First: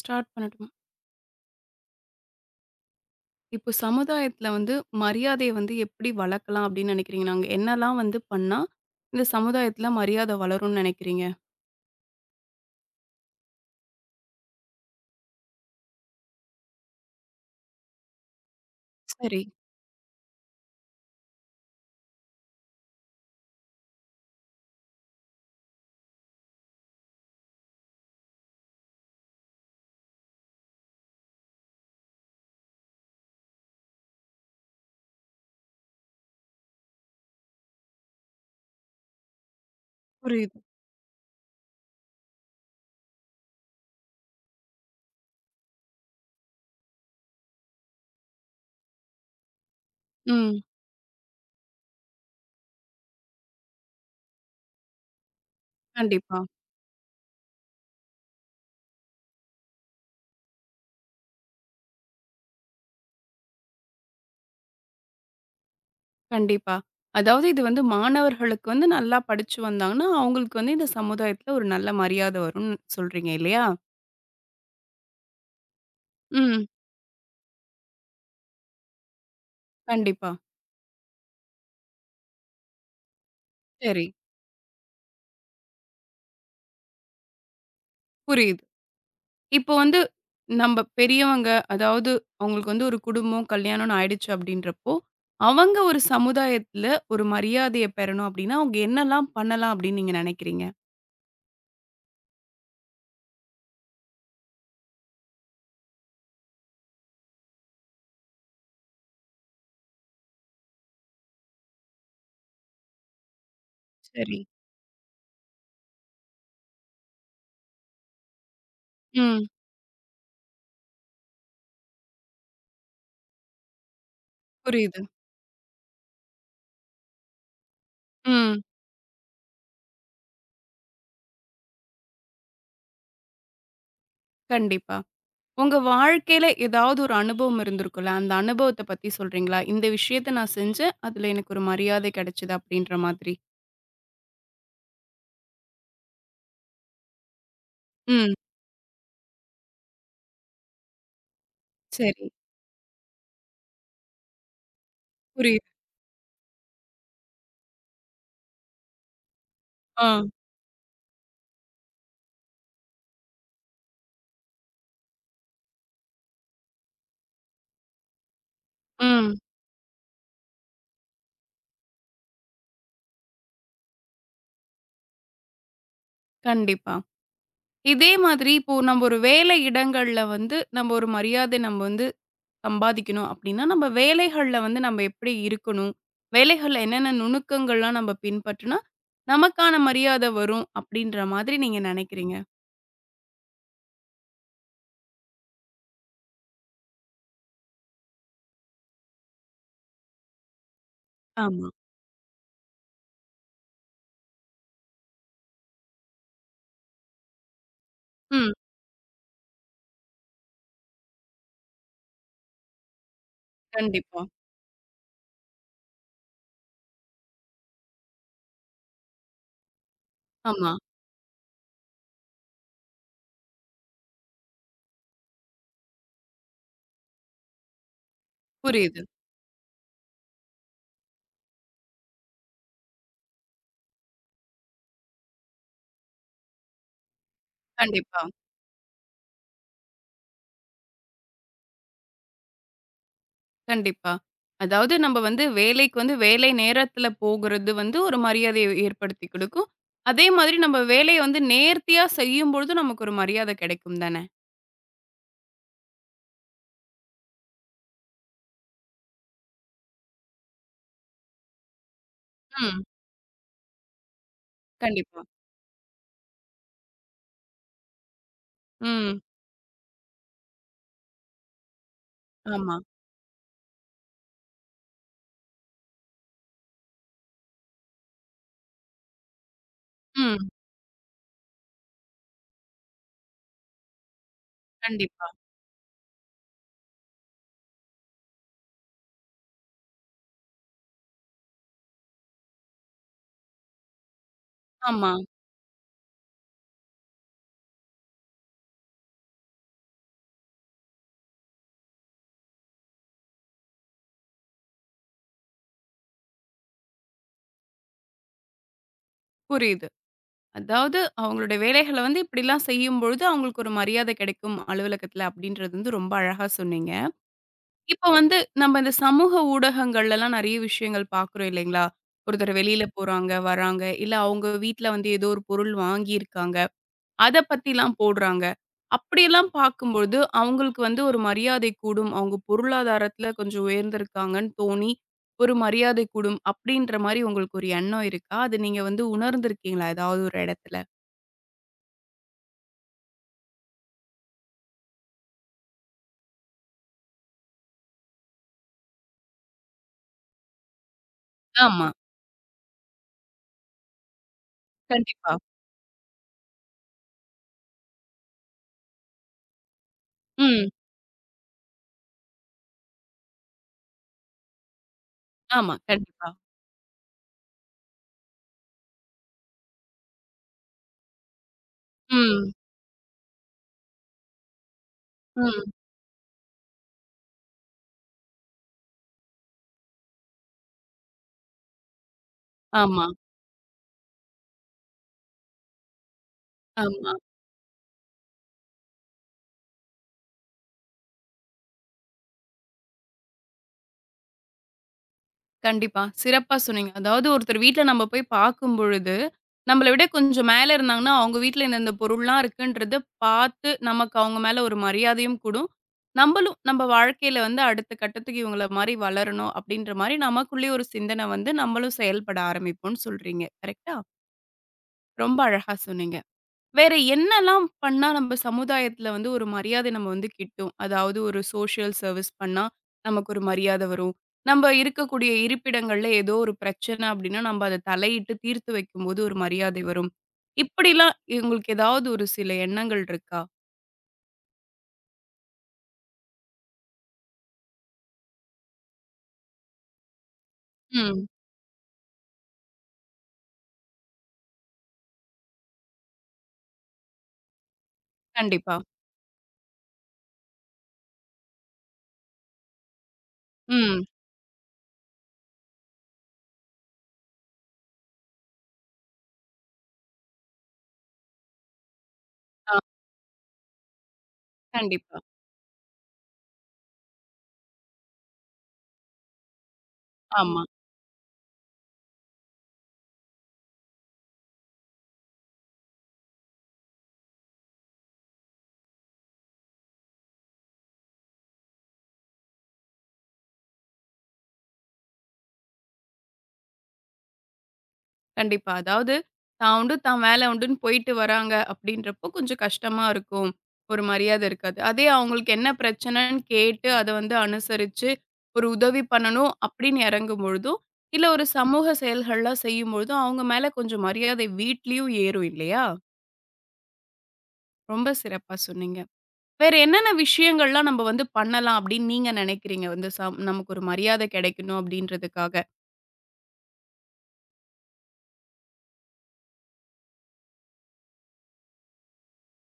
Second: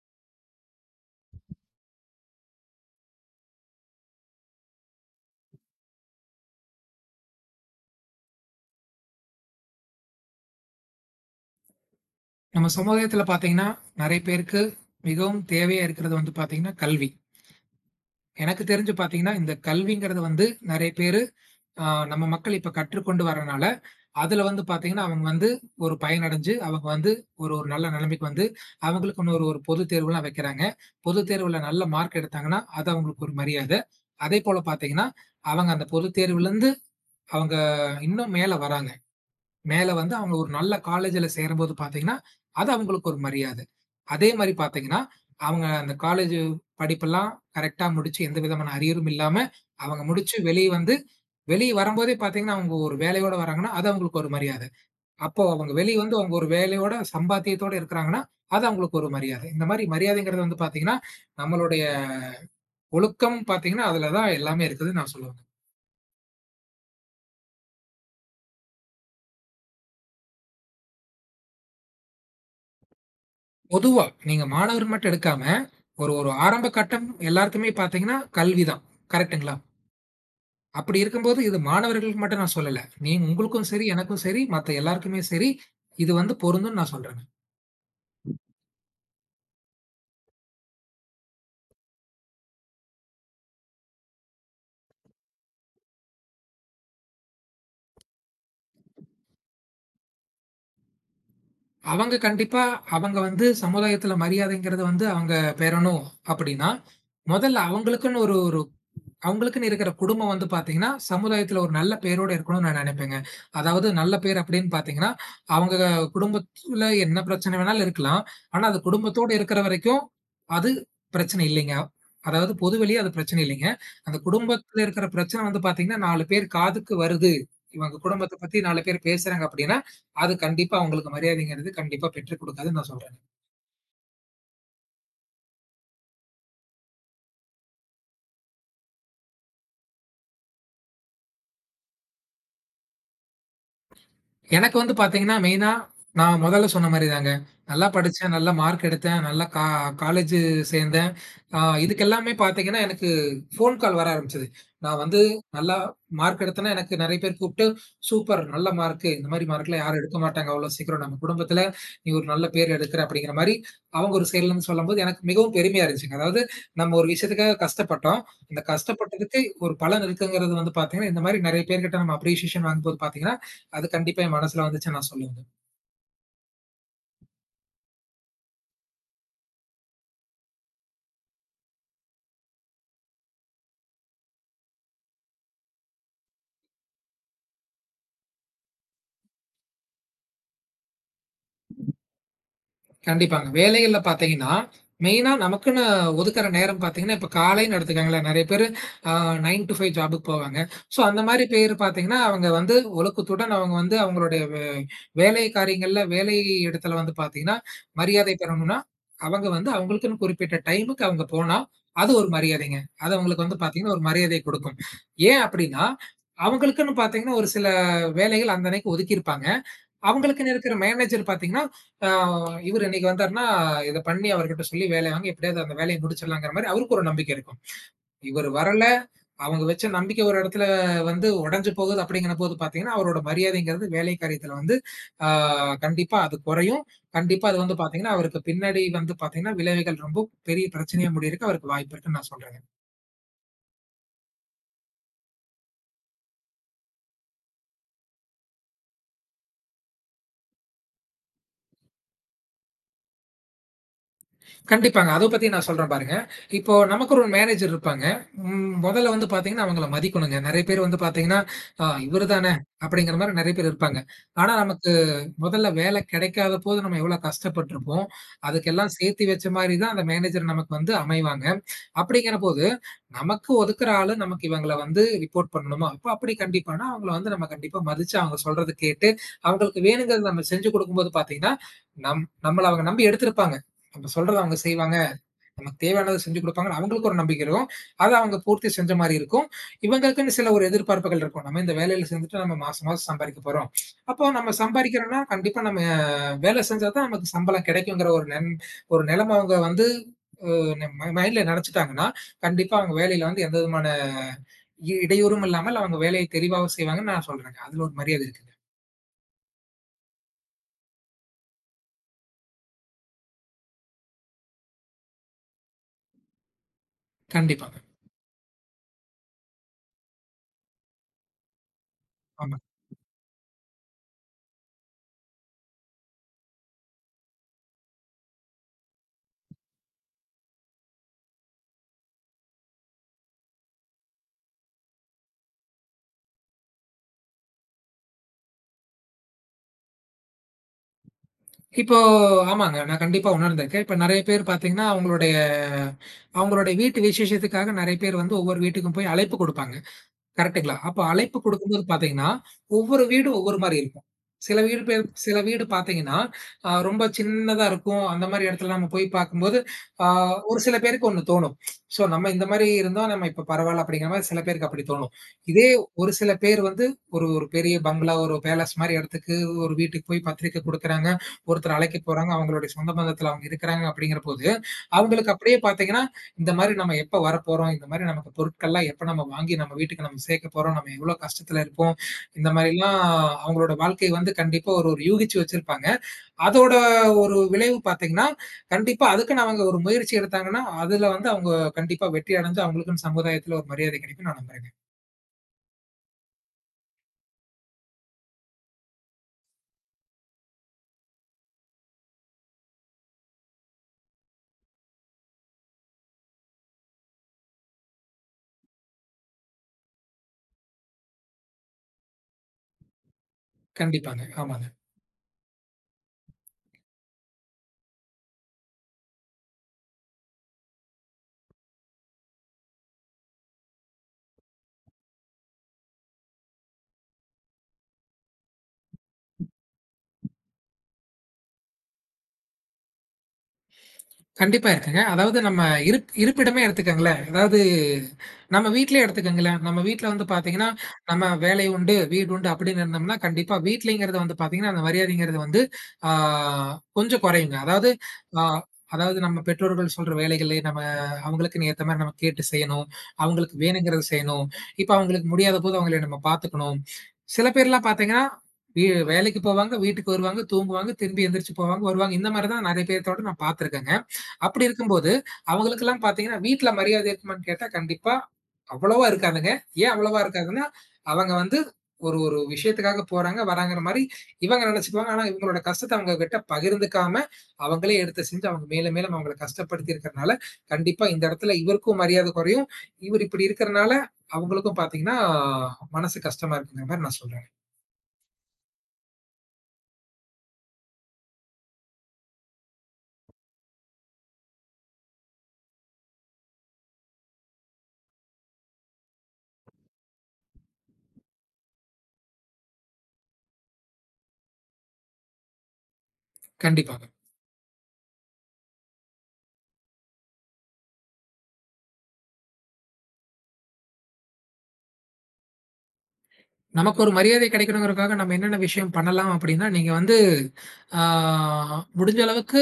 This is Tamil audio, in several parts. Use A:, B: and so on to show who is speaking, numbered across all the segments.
A: ஸ்டார்ட் பண்ணட்டும். இப்போ சமுதாயத்துல வந்து மரியாதைய வந்து எப்படி வளர்க்கலாம் அப்படின்னு நினைக்கிறீங்க? நாங்க என்னலாம் வந்து பண்ணா, இந்த சமுதாயத்துல மரியாதை வளரும்னு நினைக்கிறீங்க?
B: நம்ம சமுதாயத்துல பார்த்தீங்கன்னா, நெறைய பேருக்கு மிகவும் தேவையா இருக்கிறது வந்து பார்த்தீங்கன்னா, கல்வி. எனக்கு தெரிஞ்சு பார்த்தீங்கன்னா,
A: சரி.
B: இந்த கல்விங்கிறது வந்து நெறைய பேரு நம்ம மக்கள் இப்ப கற்றுக்கொண்டு வரனால, அதுல வந்து பார்த்தீங்கன்னா, அவங்க வந்து ஒரு பயனடைஞ்சு, அவங்க வந்து ஒரு ஒரு நல்ல நிலைமைக்கு வந்து, அவங்களுக்குன்னு ஒரு ஒரு பொதுத் தேர்வுலாம் வைக்கிறாங்க. பொதுத் தேர்வுல நல்ல மார்க் எடுத்தாங்கன்னா, அது அவங்களுக்கு ஒரு மரியாதை. அதேபோல பார்த்தீங்கன்னா, அவங்க அந்த பொதுத் தேர்வுலருந்து அவங்க இன்னும் மேல வராங்க. மேல வந்து அவங்க ஒரு
A: புரியுது.
B: நல்ல காலேஜ்ல சேரும்போது பார்த்தீங்கன்னா, அது அவங்களுக்கு ஒரு மரியாதை. அதே மாரி பார்த்தீங்கன்னா, அவங்க அந்த காலேஜ் படிப்பெல்லாம் கரெக்ட்டா முடிச்சு, எந்த விதமான அரியரும் இல்லாம, அவங்க முடிச்சு
A: ம்.
B: வெளிய வந்து, வெளிய வரும்போதே பார்த்தீங்கன்னா, அவங்க ஒரு வேலையோட வராங்கன்னா, அது அவங்களுக்கு ஒரு மரியாதை. அப்போ அவங்க வெளிய வந்து அவங்க
A: கண்டிப்பா,
B: ஒரு வேலையோட, சம்பாத்தியத்தோட இருக்கிறாங்கன்னா, அது அவங்களுக்கு ஒரு மரியாதை. இந்த மாரி மரியாதைங்கிறது வந்து பார்த்தீங்கன்னா, நம்மளுடைய ஒழுக்கம் பார்த்தீங்கன்னா, அதுல தான் எல்லாமே இருக்குதுன்னு நான் சொல்லுவேங்க.
A: கண்டிப்பா. அதாவது இது வந்து மாணவர்களுக்கு வந்து நல்லா படிச்சு வந்தாங்கன்னா, அவங்களுக்கு வந்து இந்த சமுதாயத்துல ஒரு நல்ல மரியாதை வரும்னு சொல்றீங்க இல்லையா?
B: பொதுவா நீங்க மாணவர் மட்டும் எடுக்காம, ஒரு ஒரு
A: ம்.
B: ஆரம்ப கட்டம் எல்லாருக்குமே பார்த்தீங்கன்னா, கல்வி தான். கரெக்ட்டுங்களா?
A: கண்டிப்பா.
B: அப்படி இருக்கும்போது இது மாணவர்களுக்கு மட்டும் நான் சொல்லல. நீ உங்களுக்கும் சரி,
A: சரி.
B: எனக்கும் சரி, மத்த எல்லாருக்குமே சரி, இது வந்து பொருந்தும்னு நான் சொல்றேங்க.
A: புரியுது. இப்போ வந்து நம்ம பெரியவங்க, அதாவது அவங்களுக்கு வந்து ஒரு குடும்பம், கல்யாணம்ன்னு ஆயிடுச்சு அப்படின்றப்போ, அவங்க ஒரு சமுதாயத்துல ஒரு மரியாதைய பெறணும் அப்படின்னா, அவங்க என்னலாம் பண்ணலாம் அப்படின்னு நீங்க நினைக்கிறீங்க?
B: அவங்க கண்டிப்பா அவங்க வந்து சமுதாயத்துல மரியாதைங்கிறது வந்து அவங்க பெறணும் அப்படின்னா, முதல்ல அவங்களுக்குன்னு ஒரு ஒரு அவங்களுக்குன்னு இருக்கிற குடும்பம் வந்து பார்த்தீங்கன்னா, சமுதாயத்தில ஒரு நல்ல பேரோட இருக்கணும்னு நான் நினைப்பேங்க. அதாவது நல்ல
A: சரி.
B: பேர் அப்படின்னு பார்த்தீங்கன்னா, அவங்க குடும்பத்தில என்ன பிரச்சனை வேணாலும் இருக்கலாம். ஆனா அது குடும்பத்தோட
A: ம்.
B: இருக்கிற வரைக்கும், அது பிரச்சனை இல்லைங்க. அதாவது பொதுவெளிய அது பிரச்சனை இல்லைங்க. அந்த குடும்பத்தில
A: புரியுது.
B: இருக்கிற பிரச்சனை வந்து பார்த்தீங்கன்னா, 4 பேர் காதுக்கு வருது. இவங்க குடும்பத்த பத்தி
A: ம்.
B: 4 பேர் பேசுறாங்க அப்படின்னா, அது கண்டிப்பா அவங்களுக்கு மரியாதைங்கிறது கண்டிப்பா பெற்றுக் கொடுக்காதுன்னு நான் சொல்றேன்.
A: கண்டிப்பா. உங்க வாழ்க்கையில ஏதாவது ஒரு அனுபவம் இருந்திருக்கும்ல, அந்த அனுபவத்த பத்தி சொல்றீங்களா? இந்த விஷயத்த நான் செஞ்சேன். அதுல எனக்கு ஒரு மரியாதை கிடைச்சது அப்படின்ற மாதிரி.
B: எனக்கு வந்து பார்த்தீங்கன்னா, மெயினா நான் முதல்ல சொன்ன மாரிதாங்க. நல்லா படிச்சேன்,
A: ம்.
B: நல்ல மார்க் எடுத்தேன், நல்லா காலேஜ் சேர்ந்தேன். இதுக்கு
A: சரி.
B: எல்லாமே பார்த்தீங்கன்னா, எனக்கு ஃபோன் கால் வர ஆரம்பிச்சது. நான் வந்து
A: புரியுது.
B: நல்லா மார்க் எடுத்தேன்னா, எனக்கு நெறைய பேர் கூப்ட்டு, "சூப்பர் நல்ல மார்க்கு. இந்த மாரி மார்க்லாம் யாரும் எடுக்க
A: ஆ.
B: மாட்டாங்க அவ்வளோ சீக்கிரம். நம்ம குடும்பத்துல நீ ஒரு நல்ல பேர் எடுக்குற" அப்படிங்கிற மாரி, அவங்க ஒரு சைட்ல இருந்து சொல்லும்போது எனக்கு மிகவும் பெருமையா இருந்துச்சுங்க. அதாவது நம்ம ஒரு விஷயத்துக்காக கஷ்டப்பட்டோம். அந்த
A: ம்.
B: கஷ்டப்பட்டதுக்கு ஒரு பலன் இருக்குங்கிறது வந்து பார்த்தீங்கன்னா, இந்த மாரி நெறைய பேர்கிட்ட நம்ம அப்ரிசியேஷன் வாங்கும்போது பார்த்தீங்கன்னா, அது கண்டிப்பா என் மனசுல வந்துச்சுன்னு நான் சொல்லுவேங்க.
A: கண்டிப்பா. இதே மாதிரி இப்போ நம்ம ஒரு வேலை இடங்கள்ல வந்து நம்ம ஒரு மரியாதை நம்ம வந்து சம்பாதிக்கணும் அப்படின்னா, நம்ம வேலைகள்ல வந்து நம்ம எப்படி இருக்கணும்? வேலைகள்ல என்னென்ன நுணுக்கங்கள்லாம் நம்ம பின்பற்றினா, நமக்கான மரியாதை வரும் அப்படின்ற மாதிரி நீங்க நினைக்கிறீங்க?
B: கண்டிப்பாங்க. வேலைகள்ல பார்த்தீங்கன்னா, மெயினா நமக்குன்னு ஒதுக்குற நேரம் பார்த்தீங்கன்னா, இப்ப காலைன்னு எடுத்துக்கங்களேன். நெறைய பேரு அ 9 டூ 5 ஜாபுக்கு போவாங்க. ஸோ அந்த மாரி
A: ஆமா.
B: பேரு பார்த்தீங்கன்னா, அவங்க வந்து ஒழுக்கத்துடன் அவங்க வந்து அவங்களுடைய வேலை காரியங்கள்ல, வேலை இடத்துல வந்து பார்த்தீங்கன்னா, மரியாதை
A: ம்.
B: பெறணும்னா, அவங்க வந்து அவங்களுக்குன்னு குறிப்பிட்ட டைமுக்கு அவங்க போனா, அது ஒரு மரியாதைங்க. அது அவங்களுக்கு வந்து பார்த்தீங்கன்னா, ஒரு
A: கண்டிப்பா.
B: மரியாதைய குடுக்கும். ஏன் அப்டின்னா, அவங்களுக்குன்னு பார்த்தீங்கன்னா, ஒரு சில வேலைகள் அந்த அன்னைக்கு ஒதுக்கியிருப்பாங்க. அவங்களுக்குன்னு
A: ஆமா.
B: இருக்கிற மேனேஜர் பார்த்தீங்கன்னா, ஆ இவரு இன்னைக்கு வந்தாருன்னா, இத பண்ணி அவர்கிட்ட சொல்லி வேலைய வாங்கி எப்படியாவது அந்த வேலைய முடிச்சிடலாங்கிற மாரி அவருக்கு ஒரு நம்பிக்கை இருக்கும். இவரு வரல,
A: புரியுது.
B: அவங்க வச்ச நம்பிக்கை ஒரு இடத்துல வந்து உடைஞ்சு போகுது அப்படிங்கிற போது பார்த்தீங்கன்னா, அவரோட மரியாதைங்கிறது வேலை காரியத்துல வந்து ஆ கண்டிப்பா அது குறையும். கண்டிப்பா அது வந்து பார்த்தீங்கன்னா,
A: கண்டிப்பா,
B: அவருக்கு பின்னாடி வந்து பார்த்தீங்கன்னா, விளைவுகள் ரொம்ப பெரிய பிரச்சனையா முடியறக்கு அவருக்கு வாய்ப்பு இருக்குன்னு நான் சொல்றேன்.
A: கண்டிப்பா. அதாவது நம்ம வந்து வேலைக்கு வந்து வேலை நேரத்துல போகுறது வந்து ஒரு மரியாதையை ஏற்படுத்திக் கொடுக்கும். அதே மாதிரி நம்ம வேலைய வந்து நேர்த்தியா செய்யும்பொழுது நமக்கு ஒரு மரியாதை கிடைக்கும் தானே?
B: கண்டிப்பாங்க. அத பத்தி நான் சொல்றேன் பாருங்க. இப்போ நமக்கு ஒரு மேனேஜர் இருப்பாங்க. மொதல்ல வந்து பாத்தீங்கன்னா, அவங்கள மதிக்கணுங்க. நெறைய பேர் வந்து பாத்தீங்கன்னா, "ஆ இவரு தானே"
A: ம்.
B: அப்படிங்கிற மாரி நெறைய பேர் இருப்பாங்க. ஆனா நமக்கு
A: கண்டிப்பா.
B: மொதல்ல வேலை கெடைக்காத போது நம்ம எவ்வளோ கஷ்டப்பட்டுருப்போம். அதுக்கெல்லாம்
A: ம்.
B: சேர்த்து வச்ச மாரி தான் அந்த மேனேஜர் நமக்கு வந்து அமைவாங்க. அப்படிங்கிற போது,
A: ஆமா.
B: நமக்கு ஒதுக்குற ஆளு நமக்கு இவங்கள வந்து ரிப்போர்ட் பண்ணணுமா? அப்ப அப்படி கண்டிப்பானா, அவங்கள வந்து நம்ம கண்டிப்பா மதிச்சு அவங்க சொல்றத கேட்டு, அவங்களுக்கு வேணுங்கிறத நம்ம
A: ம்.
B: செஞ்சு குடுக்கும்போது பாத்தீங்கன்னா, நம்மள அவங்க நம்பி எடுத்திருப்பாங்க. நம்ம சொல்றத அவங்க செய்வாங்க.
A: கண்டிப்பா.
B: நமக்கு தேவையானத செஞ்சு குடுப்பாங்கன்னு அவங்களுக்கு ஒரு நம்பிக்கை இருக்கும். அத அவங்க பூர்த்தி செஞ்ச மாரி இருக்கும். இவங்களுக்குன்னு சில ஒரு எதிர்பார்ப்புகள் இருக்கும். நம்ம இந்த வேலையில சேர்ந்துட்டு நம்ம மாசம், மாசம் சம்பாரிக்க போறோம். அப்போ நம்ம
A: ஆமா.
B: சம்பாரிக்கிறோம்னா, கண்டிப்பா நம்ம வேலை செஞ்சா தான் நமக்கு சம்பளம் கிடைக்குங்கிற ஒரு நெலம அவங்க வந்து மைண்ட்ல நெனச்சுட்டாங்கன்னா, கண்டிப்பா அவங்க வேலையில வந்து எந்த விதமான இடையூறும் இல்லாமல் அவங்க வேலையை தெளிவாவும் செய்வாங்கன்னு நான் சொல்றேங்க. அதுல ஒரு மரியாதை இருக்குங்க.
A: புரியுது. அதாவது அவங்களுடைய வேலைகள வந்து இப்படிலாம் செய்யும்பொழுது, அவங்களுக்கு ஒரு மரியாதை கிடைக்கும் அலுவலகத்தில அப்படின்றது வந்து ரொம்ப அழகா சொன்னீங்க.
B: கண்டிப்பாங்க.
A: இப்ப வந்து நம்ம இந்த சமூக ஊடகங்கள்லலாம் நெறைய விஷயங்கள் பார்க்குறோம் இல்லைங்களா? ஒருத்தர்
B: ஆமா.
A: வெளியில போறாங்க, வராங்க. இல்ல அவங்க வீட்ல வந்து ஏதோ ஒரு பொருள் வாங்கியிருக்காங்க. அத பத்திலாம் போடுறாங்க. அப்படியெல்லாம் பார்க்கும்பொழுது, அவங்களுக்கு வந்து ஒரு மரியாதை கூடும். அவங்க பொருளாதாரத்துல கொஞ்சம் உயர்ந்திருக்காங்கன்னு தோணி, ஒரு மரியாதை கூடும். அப்படின்ற மாரி உங்களுக்கு ஒரு எண்ணம் இருக்கா? அது நீங்க வந்து உணர்ந்திருக்கீங்களா? ஏதாவது ஒரு இடத்துல?
B: இப்போ ஆமாங்க. நான் கண்டிப்பா உணர்ந்திருக்கேன். இப்ப நெறைய பேர் பார்த்தீங்கன்னா, அவங்களுடைய அவங்களுடைய வீட்டு விசேஷத்துக்காக நெறைய பேர் வந்து ஒவ்வொரு வீட்டுக்கும் போய் அழைப்பு குடுப்பாங்க. கரெக்ட்டுங்களா? அப்ப அழைப்பு குடுக்கும்போது
A: ஆமா.
B: பார்த்தீங்கன்னா, ஒவ்வொரு வீடு ஒவ்வொரு மாரி இருக்கும். சில வீடு பேர்
A: கண்டிப்பா.
B: சில வீடு பார்த்தீங்கன்னா, ரொம்ப சின்னதா இருக்கும். அந்த மாரி இடத்துல நம்ம போய் பார்க்கும்போது, ஆ ஒரு
A: ம்.
B: சில பேருக்கு ஒண்ணு தோணும். "ஸோ நம்ம இந்த மாரி இருந்தா நம்ம இப்ப பரவால்ல." அப்படிங்கிற மாரி சில பேருக்கு அப்படி தோணும். இதே
A: ஆமா.
B: ஒரு
A: கண்டிப்பா.
B: சில பேர் வந்து ஒரு ஒரு பெரிய பங்களா, ஒரு பேலஸ் மாரி இடத்துக்கு ஒரு வீட்டுக்கு போய் பத்திரிக்கை குடுக்குறாங்க. ஒருத்தர் அழைக்க போறாங்க.
A: ம்.
B: அவங்களுடைய சொந்த பந்தத்துல அவங்க இருக்கிறாங்க அப்படிங்கிறபோது, அவங்களுக்கு அப்படியே
A: ம்.
B: பார்த்தீங்கன்னா, இந்த மாரி நம்ம எப்ப வரப்போறோம்? இந்த மாரி நமக்கு பொருட்கள்லாம் எப்ப நம்ம வாங்கி நம்ம வீட்டுக்கு நம்ம சேர்க்க போறோம்? நம்ம எவ்வளோ கஷ்டத்துல இருப்போம்? இந்த மாரிலாம்
A: ஆமா.
B: அவங்களோட வாழ்க்கை வந்து கண்டிப்பா ஒரு ஒரு யூகிச்சு வச்சிருப்பாங்க. அதோட
A: ஆமா.
B: ஒரு விளைவு பார்த்தீங்கன்னா, கண்டிப்பா அதுக்குன்னு அவங்க ஒரு முயற்சி எடுத்தாங்கன்னா, அதுல வந்து அவங்க கண்டிப்பா வெற்றி அடைஞ்சு அவங்களுக்குன்னு சமுதாயத்துல ஒரு மரியாதை கிடைக்கும்னு நான் நம்புறேங்க.
A: கண்டிப்பா. சிறப்பா சொன்னீங்க. அதாவது ஒருத்தர் வீட்ல நம்ம போய் பார்க்கும் பொழுது, நம்மள விட கொஞ்சம் மேல இருந்தாங்கன்னா, அவங்க வீட்ல இந்தந்த பொருள்லாம் இருக்குன்றத பார்த்து, நமக்கு அவங்க மேல ஒரு மரியாதையும் கூடும். நம்பளும் நம்ம வாழ்க்கையில வந்து அடுத்த கட்டத்துக்கு இவங்கள மாரி வளரணும், அப்படின்ற மாரி நமக்குள்ளேயே ஒரு சிந்தனை வந்து நம்மளும் செயல்பட ஆரம்பிப்போம்னு சொல்றீங்க. கரெக்ட்டா?
B: கண்டிப்பாங்க. ஆமாங்க.
A: ரொம்ப அழகா சொன்னீங்க. வேற என்னலாம் பண்ணா நம்ம சமுதாயத்துல வந்து ஒரு மரியாதை நம்ம வந்து கிட்டும்? அதாவது ஒரு சோஷியல் சர்விஸ் பண்ணா, நமக்கு ஒரு மரியாதை வரும். நம்ம இருக்கக்கூடிய இருப்பிடங்கள்ல ஏதோ ஒரு பிரச்சனை அப்டின்னா, நம்ம அத தலையிட்டு தீர்த்து வைக்கும்போது ஒரு மரியாதை வரும். இப்படிலாம் உங்களுக்கு ஏதாவது ஒரு சில எண்ணங்கள் இருக்கா?
B: கண்டிப்பா இருக்குங்க. அதாவது நம்ம இருப்பிடமே எடுத்துக்கங்களேன். அதாவது நம்ம வீட்லயே எடுத்துக்கங்களேன். நம்ம வீட்ல வந்து பாத்தீங்கன்னா, நம்ம
A: ம்.
B: வேலை உண்டு, வீடு உண்டு அப்படின்னு இருந்தோம்னா, கண்டிப்பா வீட்லங்கிறது வந்து பாத்தீங்கன்னா, அந்த மரியாதைங்கிறது வந்து ஆ கொஞ்சம் குறையுங்க. அதாவது ஆ
A: கண்டிப்பா.
B: அதாவது நம்ம பெற்றோர்கள் சொல்ற வேலைகளே நம்ம அவங்களுக்குன்னு ஏத்த மாரி நம்ம கேட்டு செய்யணும். அவங்களுக்கு வேணுங்கிறத
A: ம்.
B: செய்யணும். இப்ப அவங்களுக்கு முடியாத போது அவங்கள நம்ம பாத்துக்கணும். சில பேர்லாம் பாத்தீங்கன்னா, வீ வேலைக்கு போவாங்க, வீட்டுக்கு வருவாங்க, தூங்குவாங்க, திரும்பி எந்திரிச்சு போவாங்க, வருவாங்க. இந்த மாரி தான்
A: ஆ.
B: நெறைய பேத்தோட நான் பாத்துருக்கேங்க. அப்படி இருக்கும்போது,
A: கண்டிப்பா.
B: அவங்களுக்கெல்லாம் பார்த்தீங்கன்னா, வீட்ல மரியாதை இருக்குமான்னு கேட்டா, கண்டிப்பா அவ்வளவா இருக்காதுங்க. ஏன் அவ்வளவா
A: ஆமா.
B: இருக்காதுன்னா, அவங்க வந்து ஒரு ஒரு விஷயத்துக்காக போறாங்க, வராங்கற மாரி இவங்க நெனச்சுக்குவாங்க. ஆனா இவங்களோட கஷ்டத்த அவங்ககிட்ட பகிர்ந்துக்காம, அவங்களே எடுத்து செஞ்சு அவங்க மேலும் மேலும் அவங்கள கஷ்டப்படுத்தி இருக்கறனால, கண்டிப்பா இந்த இடத்துல இவருக்கும் மரியாதை குறையும். இவர் இப்படி இருக்கறனால, அவங்களுக்கும் பார்த்தீங்கன்னா, மனசு கஷ்டமா இருக்குங்கிற மாரி நான் சொல்றேங்க.
A: கண்டிப்பா. அதாவது தான் உண்டு, தான் வேலை உண்டுன்னு போயிட்டு வராங்க அப்படின்றப்போ கொஞ்சம் கஷ்டமா இருக்கும். ஒரு மரியாதை இருக்காது. அதே அவங்களுக்கு என்ன பிரச்சனைன்னு கேட்டு அத வந்து அனுசரிச்சு, ஒரு உதவி பண்ணணும் அப்படின்னு இறங்கும்பொழுதும், இல்ல ஒரு சமூக செயல்கள்லாம் செய்யும்பொழுதும், அவங்க மேல கொஞ்சம் மரியாதை வீட்லயும் ஏறும் இல்லையா?
B: கண்டிப்பா.
A: ரொம்ப சிறப்பா சொன்னீங்க. வேற என்னென்ன விஷயங்கள்லாம் நம்ம வந்து பண்ணலாம் அப்படின்னு நீங்க நினைக்கிறீங்க? வந்து சம் நமக்கு ஒரு மரியாதை கிடைக்கணும் அப்படின்றதுக்காக.
B: நமக்கு ஒரு மரியாதை கிடைக்கணுங்கிறதுக்காக நம்ம என்னென்ன விஷயம் பண்ணலாம் அப்டின்னா, நீங்க வந்து ஆ முடிஞ்ச அளவுக்கு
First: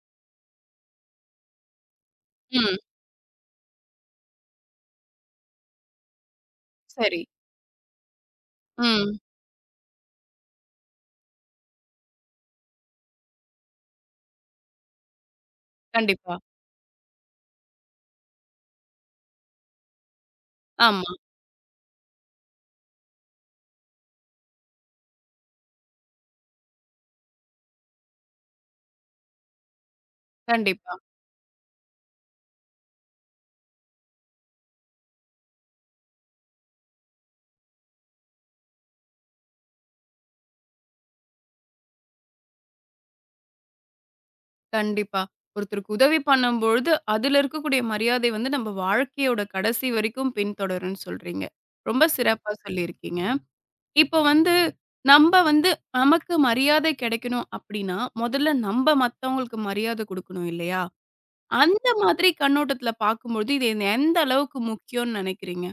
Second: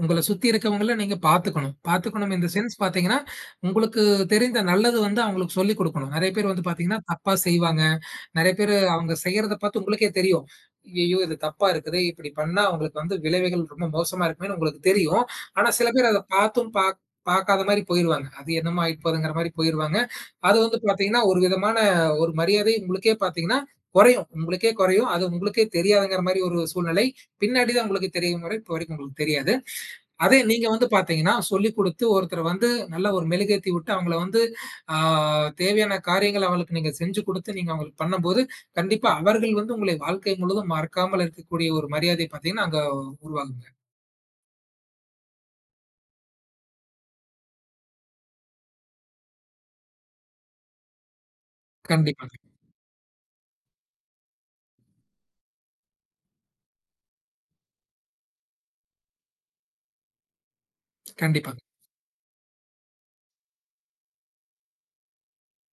B: உங்கள சுத்தி இருக்கவங்கள நீங்க பார்த்துக்கணும். பார்த்துக்கணும் இன் த சென்ஸ்
A: ம்.
B: பார்த்தீங்கன்னா, உங்களுக்கு தெரிந்த நல்லது வந்து அவங்களுக்கு சொல்லிக் குடுக்கணும். நெறைய பேர் வந்து பார்த்தீங்கன்னா,
A: சரி.
B: தப்பா செய்வாங்க. நெறைய பேரு அவங்க
A: ம்.
B: செய்யறத பார்த்து உங்களுக்கே தெரியும். ஐய்யய்யோ! இது தப்பா இருக்குதே! இப்படி பண்ணா அவங்களுக்கு வந்து விளைவுகள் ரொம்ப மோசமா இருக்குமேன்னு உங்களுக்கு தெரியும். ஆனா சில பேர் அத
A: கண்டிப்பா.
B: பார்த்தும் பார்க்காத மாரி போயிருவாங்க. அது என்னமோ ஆயிப்போதுங்கிற மாரி போயிருவாங்க. அது வந்து
A: ஆமா.
B: பார்த்தீங்கன்னா, ஒரு விதமான ஒரு மரியாதை உங்களுக்கே பார்த்தீங்கன்னா குறையும். உங்களுக்கே குறையும். அது உங்களுக்கே தெரியாதுங்கிற மாரி ஒரு சூழ்நிலை. பின்னாடி தான் உங்களுக்கு தெரியும் வரை இப்போ வரைக்கும் உங்களுக்கு தெரியாது. அதே நீங்க வந்து
A: கண்டிப்பா.
B: பார்த்தீங்கன்னா, சொல்லிக் குடுத்து ஒருத்தர வந்து நல்ல ஒரு மெழுகேத்தி விட்டு அவங்கள வந்து ஆ தேவையான காரியங்கள் அவளுக்கு நீங்க செஞ்சு குடுத்து, நீங்க அவங்களுக்கு பண்ணும்போது, கண்டிப்பா அவர்கள் வந்து உங்களை வாழ்க்கை முழுதும் மறக்காமல் இருக்கக்கூடிய ஒரு மரியாதை பார்த்தீங்கன்னா, அங்க உருவாகுங்க.
A: கண்டிப்பா. ஒருத்தருக்கு உதவி பண்ணும்பொழுது, அதுல இருக்கக்கூடிய மரியாதை வந்து நம்ம வாழ்க்கையோட கடைசி வரைக்கும் பின்தொடரும்ன்னு சொல்றீங்க. ரொம்ப
B: கண்டிப்பாங்க,
A: சிறப்பா சொல்லியிருக்கீங்க. இப்போ வந்து நம்ப வந்து நமக்கு மரியாதை கிடைக்கணும் அப்டின்னா, முதல்ல நம்ப மத்தவங்களுக்கு மரியாதை குடுக்கணும் இல்லையா?
B: கண்டிப்பாங்க.
A: அந்த மாதிரி கண்ணோட்டத்துல பார்க்கும்பொழுது, இது என் எந்த அளவுக்கு முக்கியம்னு நினைக்கிறீங்க?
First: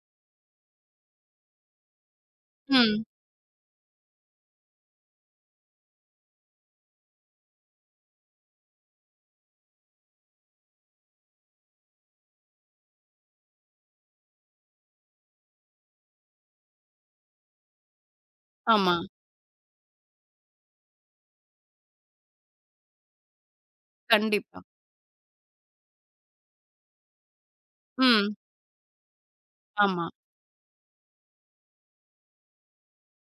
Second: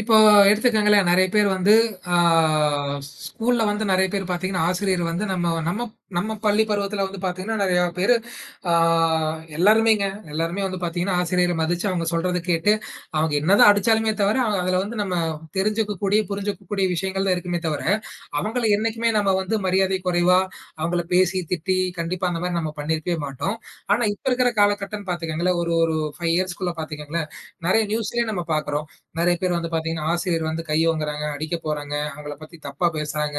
B: இப்போ எடுத்துக்கங்களேன், நெறைய பேர் வந்து ஆ
A: ம்.
B: ஸ்கூல்ல வந்து நெறைய பேர் பார்த்தீங்கன்னா, ஆசிரியர் வந்து நம்ம நம்ம நம்ம பள்ளி பருவத்தில வந்து பார்த்தீங்கன்னா, நெறையா பேரு ஆ எல்லாருமேங்க, எல்லாருமே வந்து பார்த்தீங்கன்னா, ஆசிரியர மதிச்சு அவங்க சொல்றத கேட்டு, அவங்க என்னதான் அடிச்சாலுமே தவிர, அதில வந்து நம்ம தெரிஞ்சுக்கக்கூடிய, புரிஞ்சுக்கக்கூடிய விஷயங்கள் தான் இருக்குமே தவிர, அவங்கள
A: ஆமா.
B: என்னைக்குமே நம்ம வந்து மரியாதை குறைவா, அவங்கள பேசி, திட்டி, கண்டிப்பா அந்த மாரி நம்ம பண்ணியிருக்கவே மாட்டோம். ஆனா, இப்ப இருக்கிற
A: கண்டிப்பா.
B: காலகட்டம்ன்னு பார்த்துக்கங்களேன், ஒரு ஒரு 5 இயர்ஸ்க்குள்ள பார்த்துக்கங்களேன், நெறைய நியூஸ்லயே
A: ம்.
B: நம்ம பார்க்குறோம். நெறைய பேர் வந்து
A: ஆமா.
B: பார்த்தீங்கன்னா, ஆசிரியர் வந்து கை ஓங்குறாங்க, அடிக்க போறாங்க, அவங்கள பத்தி தப்பா பேசுறாங்க.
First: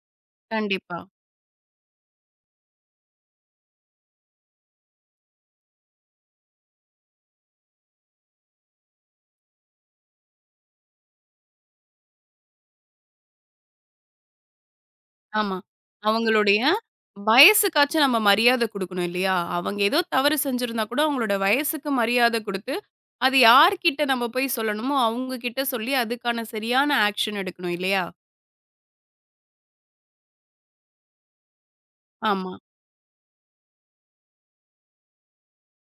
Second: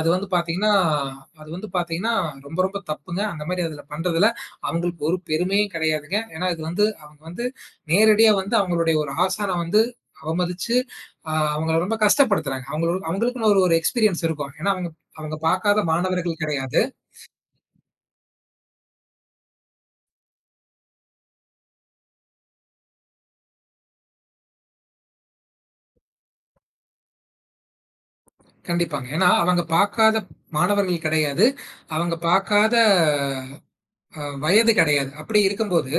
B: அது வந்து பாத்தீங்கன்னா
A: கண்டிப்பா.
B: அது வந்து பாத்தீங்கன்னா, ரொம்ப ரொம்ப தப்புங்க. அந்த மாரி அதுல பண்றதுல அவங்களுக்கு ஒரு பெருமையும் கெடையாதுங்க. ஏன்னா இது வந்து அவங்க வந்து நேரடியா வந்து அவங்களுடைய ஒரு ஆசான வந்து அவமதிச்சு, அவங்கள ரொம்ப கஷ்டப்படுத்துறாங்க. அவங்களோ அவங்களுக்குன்னு ஒரு ஒரு எக்ஸ்பீரியன்ஸ் இருக்கும். ஏன்னா அவங்க அவங்க
A: ஆமா.
B: பாக்காத மாணவர்கள்
A: அவங்களுடைய
B: கெடையாது.
A: வயசுக்காச்சும் நம்ம மரியாதை குடுக்கணும் இல்லையா? அவங்க ஏதோ தவறு செஞ்சிருந்தா கூட அவங்களோட வயசுக்கு மரியாதை குடுத்து, அது யார்கிட்ட நம்ம போய் சொல்லணுமோ, அவங்க கிட்ட சொல்லி அதுக்கான சரியான ஆக்ஷன் எடுக்கணும் இல்லையா?
B: கண்டிப்பாங்க. ஏன்னா அவங்க பாக்காத மாணவர்கள் கெடையாது. அவங்க
A: ஆமா.
B: பாக்காத வயது கெடையாது. அப்படி இருக்கும்போது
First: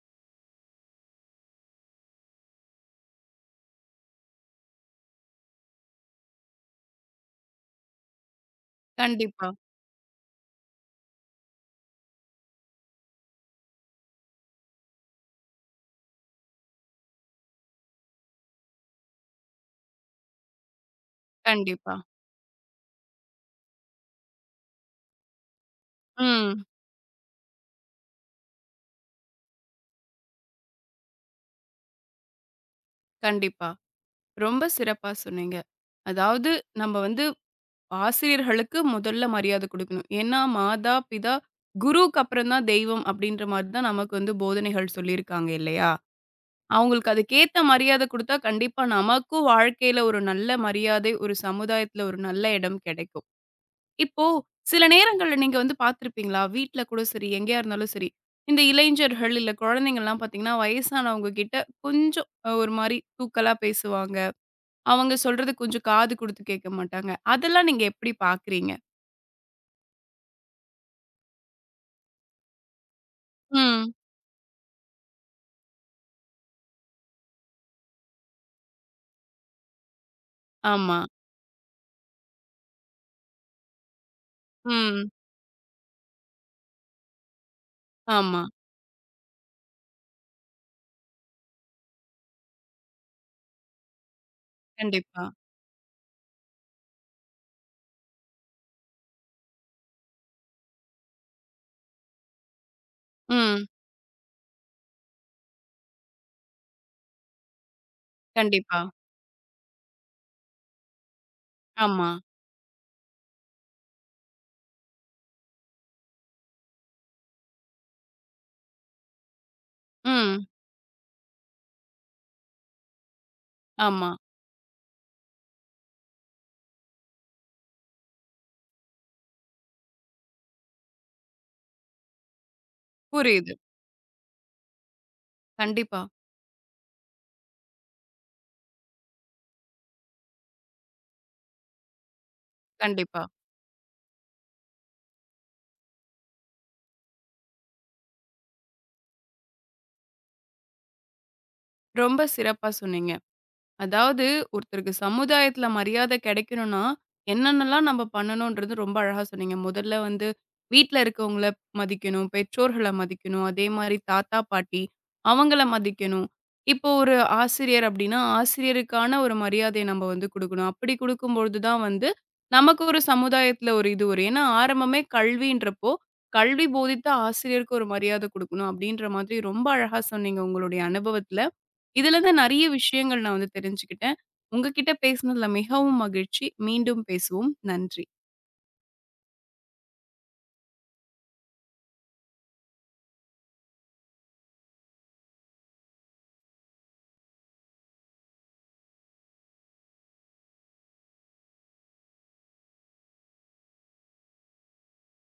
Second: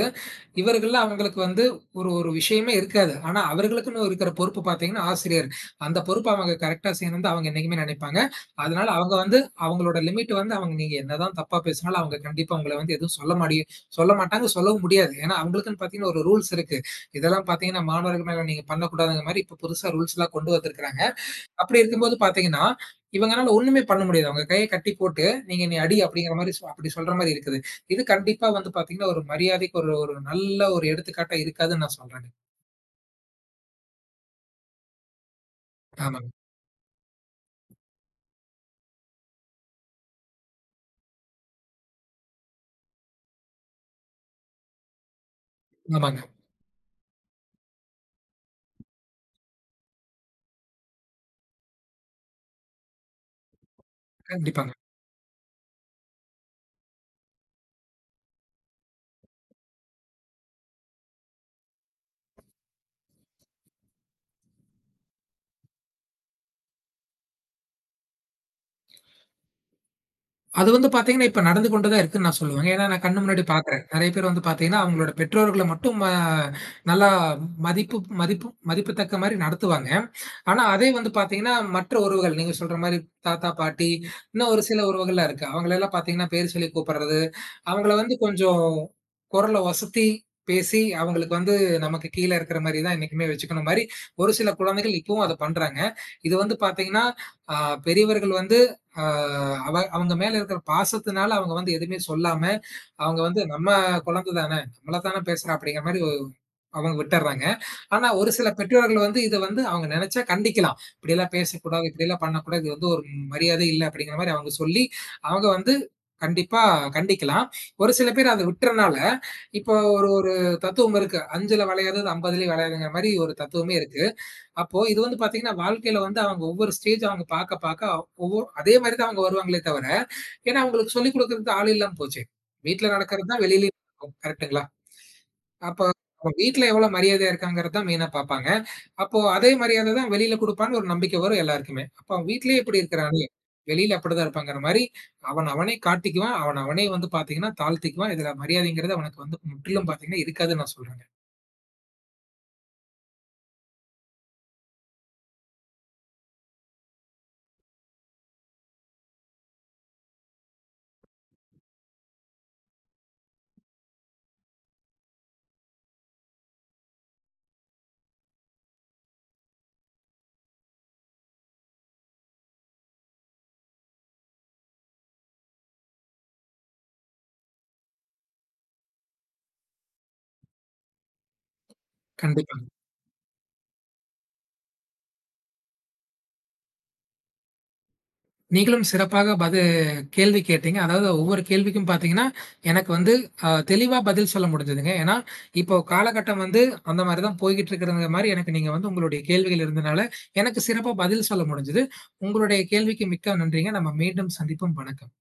B: இவர்கள்ல அவங்களுக்கு வந்து ஒரு ஒரு விஷயமே இருக்காது. ஆனா, அவர்களுக்குன்னு இருக்கிற பொறுப்பு பார்த்தீங்கன்னா, ஆசிரியர். அந்த பொறுப்ப அவங்க கரெக்ட்டா செய்யணும்னு தான் அவங்க என்னைக்குமே நினைப்பாங்க. அதனால அவங்க வந்து
A: கண்டிப்பா,
B: அவங்களோட லிமிட் வந்து அவங்க நீங்க என்னதான் தப்பா பேசினாலும், அவங்க கண்டிப்பா உங்கள வந்து எதுவும் சொல்ல மாட்டாங்க, சொல்லவும் முடியாது. ஏன்னா, அவங்களுக்குன்னு பார்த்தீங்கன்னா ஒரு ரூல்ஸ் இருக்கு. இதெல்லாம் பார்த்தீங்கன்னா, மாணவர்கள் மேல நீங்க பண்ணக்கூடாதுங்கிற மாரி இப்ப புதுசா ரூல்ஸ்லாம் கொண்டு வந்திருக்கிறாங்க. அப்படி
A: கண்டிப்பா.
B: இருக்கும்போது பார்த்தீங்கன்னா, இவங்கனால ஒண்ணுமே பண்ண முடியாது. அவங்க கைய கட்டி போட்டு, "நீங்க என்னைய அடி" அப்படிங்கிற மாரி
A: ம்.
B: அப்படி சொல்ற மாரி இருக்குது. இது கண்டிப்பா வந்து பார்த்தீங்கன்னா, ஒரு மரியாதைக்கு ஒரு ஒரு நல்ல ஒரு எடுத்துக்காட்டா இருக்காதுன்னு நான் சொல்றேங்க.
A: கண்டிப்பா. ரொம்ப சிறப்பா சொன்னீங்க.
B: ஆமாங்க,
A: அதாவது நம்ம வந்து ஆசிரியர்களுக்கு முதல்ல மரியாதை குடுக்கணும். ஏன்னா, மாதா, பிதா, குருவுக்கு அப்புறம் தான் தெய்வம் அப்படின்ற மாரி தான் நமக்கு வந்து போதனைகள் சொல்லியிருக்காங்க இல்லையா?
B: ஆமாங்க.
A: அவங்களுக்கு அதுக்கேத்த மரியாதை குடுத்தா, கண்டிப்பா நமக்கும் வாழ்க்கையில ஒரு நல்ல மரியாதை, ஒரு சமுதாயத்துல ஒரு நல்ல இடம் கிடைக்கும். இப்போ
B: கண்டிப்பாங்க.
A: சில நேரங்கள்ல நீங்க வந்து பார்த்திருப்பீங்களா? வீட்ல கூட சரி, எங்கேயா இருந்தாலும் சரி, இந்த இளைஞர்கள் இல்ல குழந்தைங்கள்லாம் பார்த்தீங்கன்னா, வயசானவங்க கிட்ட கொஞ்சம் ஒரு மாரி தூக்கலா பேசுவாங்க. அவங்க சொல்றது கொஞ்சம் காது குடுத்து கேட்க மாட்டாங்க. அதெல்லாம் நீங்க எப்படி பார்க்குறீங்க?
B: அது வந்து பார்த்தீங்கன்னா, இப்ப நடந்து கொண்டு தான் இருக்குன்னு நான் சொல்லுவேங்க. ஏன்னா, நான் கண்ணு முன்னாடி பார்க்குறேன்.
A: ம்.
B: நெறைய பேர் வந்து பார்த்தீங்கன்னா, அவங்களோட பெற்றோர்கள மட்டும் நல்லா மதிப்பு மதிப்பு மதிப்புத்தக்க மாரி நடத்துவாங்க. ஆனா, அதே
A: ஆமா.
B: வந்து பார்த்தீங்கன்னா, மற்ற உறவுகள் நீங்க சொல்ற மாரி தாத்தா, பாட்டி இன்னும் ஒரு சில
A: ம்.
B: உறவுகள்லாம் இருக்கு. அவங்களலாம் பார்த்தீங்கன்னா, பேர் சொல்லி கூப்பிடுறது, அவங்கள வந்து
A: ஆமா.
B: கொஞ்சம் குரல ஒசத்தி பேசி, அவங்களுக்கு வந்து நமக்கு கீழ இருக்கிற மாரி தான் என்னைக்குமே வச்சுக்கணும் மாரி, ஒரு சில குழந்தைகள் இப்பவும்
A: கண்டிப்பா.
B: அத பண்றாங்க. இது வந்து பார்த்தீங்கன்னா, அ பெரியவர்கள் வந்து ஆ அவங்க மேல இருக்கிற பாசத்தினால அவங்க வந்து எதுவுமே சொல்லாம, அவங்க வந்து
A: ம்.
B: நம்ம குழந்தை தானே, நம்மள தானே பேசுறா அப்படிங்கிற மாரி அவங்க விட்டுர்றாங்க. ஆனா ஒரு சில
A: கண்டிப்பா.
B: பெற்றோர்கள் வந்து இத வந்து அவங்க நெனச்சா கண்டிக்கலாம். இப்படியெல்லாம் பேசக்கூடாது,
A: ஆமா.
B: இப்படியெல்லாம் பண்ணக்கூடாது. இது வந்து ஒரு மரியாதை இல்ல அப்படிங்கிற மாரி அவங்க சொல்லி, அவங்க வந்து கண்டிப்பா கண்டிக்கலாம். ஒரு சில பேர் அத விட்டுறனால, இப்போ ஒரு ஒரு
A: ம்.
B: தத்துவம் இருக்கு. "5ல வளையாதது 50லயும் வளையாதுங்கிற" மாரி ஒரு தத்துவமே இருக்கு.
A: ஆமா.
B: அப்போ இது வந்து பார்த்தீங்கன்னா, வாழ்க்கையில வந்து அவங்க ஒவ்வொரு ஸ்டேஜ் அவங்க பார்க்க பார்க்க, அதே மாரி தான் அவங்க வருவாங்களே தவிர, ஏன்னா அவங்களுக்கு சொல்லிக் குடுக்குறதுக்கு ஆள் இல்லாம போச்சு. வீட்ல நடக்கிறது தான்
A: புரியுது.
B: வெளியிலயும் நடக்கும். கரெக்ட்டுங்களா? அப்போ
A: கண்டிப்பா,
B: அவங்க வீட்ல எவ்வளோ மரியாதையா இருக்காங்கிறது தான் மெயினா பார்ப்பாங்க. அப்போ அதே மரியாதை தான் வெளியில குடுப்பான்னு ஒரு நம்பிக்கை வரும் எல்லாருக்குமே. அப்போ அவன் வீட்லயே இப்படி
A: கண்டிப்பா.
B: இருக்கிறானே, வெளியில அப்படிதான் இருப்பாங்கிற மாரி, அவன் அவனே காட்டிக்குவான். அவன் அவனே வந்து பார்த்தீங்கன்னா, தாழ்த்திக்குவான். இதுல மரியாதைங்கிறது அவனுக்கு வந்து முற்றிலும் பார்த்தீங்கன்னா, இருக்காதுன்னு நான் சொல்றேங்க.
A: ரொம்ப சிறப்பா சொன்னீங்க. அதாவது ஒருத்தருக்கு சமுதாயத்துல மரியாதை கிடைக்கணும்னா, என்னென்னலாம் நம்ம பண்ணணும்ன்றது ரொம்ப அழகா சொன்னீங்க. முதல்ல வந்து வீட்ல இருக்கவங்கள மதிக்கணும், பெற்றோர்கள மதிக்கணும், அதே மாரி தாத்தா, பாட்டி அவங்கள மதிக்கணும். இப்போ ஒரு ஆசிரியர் அப்டின்னா, ஆசிரியருக்கான ஒரு மரியாதைய நம்ம வந்து குடுக்கணும். அப்படி குடுக்கும்பொழுது தான் வந்து நமக்கு ஒரு சமுதாயத்துல ஒரு இது வரும். ஏன்னா ஆரம்பமே கல்வின்றப்போ, கல்வி போதித்த ஆசிரியருக்கு ஒரு மரியாதை குடுக்கணும் அப்டின்ற மாதிரி ரொம்ப அழகா சொன்னீங்க உங்களுடைய அனுபவத்துல. இதுலருந்து
B: கண்டிப்பா.
A: நெறைய விஷயங்கள் நான் வந்து தெரிஞ்சுக்கிட்டேன். உங்ககிட்ட பேசினதுல மிகவும் மகிழ்ச்சி. மீண்டும் பேசுவோம். நன்றி.
B: நீங்களும் சிறப்பாக கேள்வி கேட்டீங்க. அதாவது ஒவ்வொரு கேள்விக்கும் பார்த்தீங்கன்னா, எனக்கு வந்து தெளிவா பதில் சொல்ல முடிஞ்சதுங்க. ஏன்னா, இப்போ காலகட்டம் வந்து அந்த மாரி தான் போய்க்கிட்டு இருக்கிறது மாரி எனக்கு நீங்க வந்து உங்களுடைய கேள்விகள் இருந்தனால, எனக்கு சிறப்பா பதில் சொல்ல முடிஞ்சது. உங்களுடைய கேள்விக்கு மிக்க நன்றிங்க. நம்ம மீண்டும் சந்திப்போம். வணக்கம்.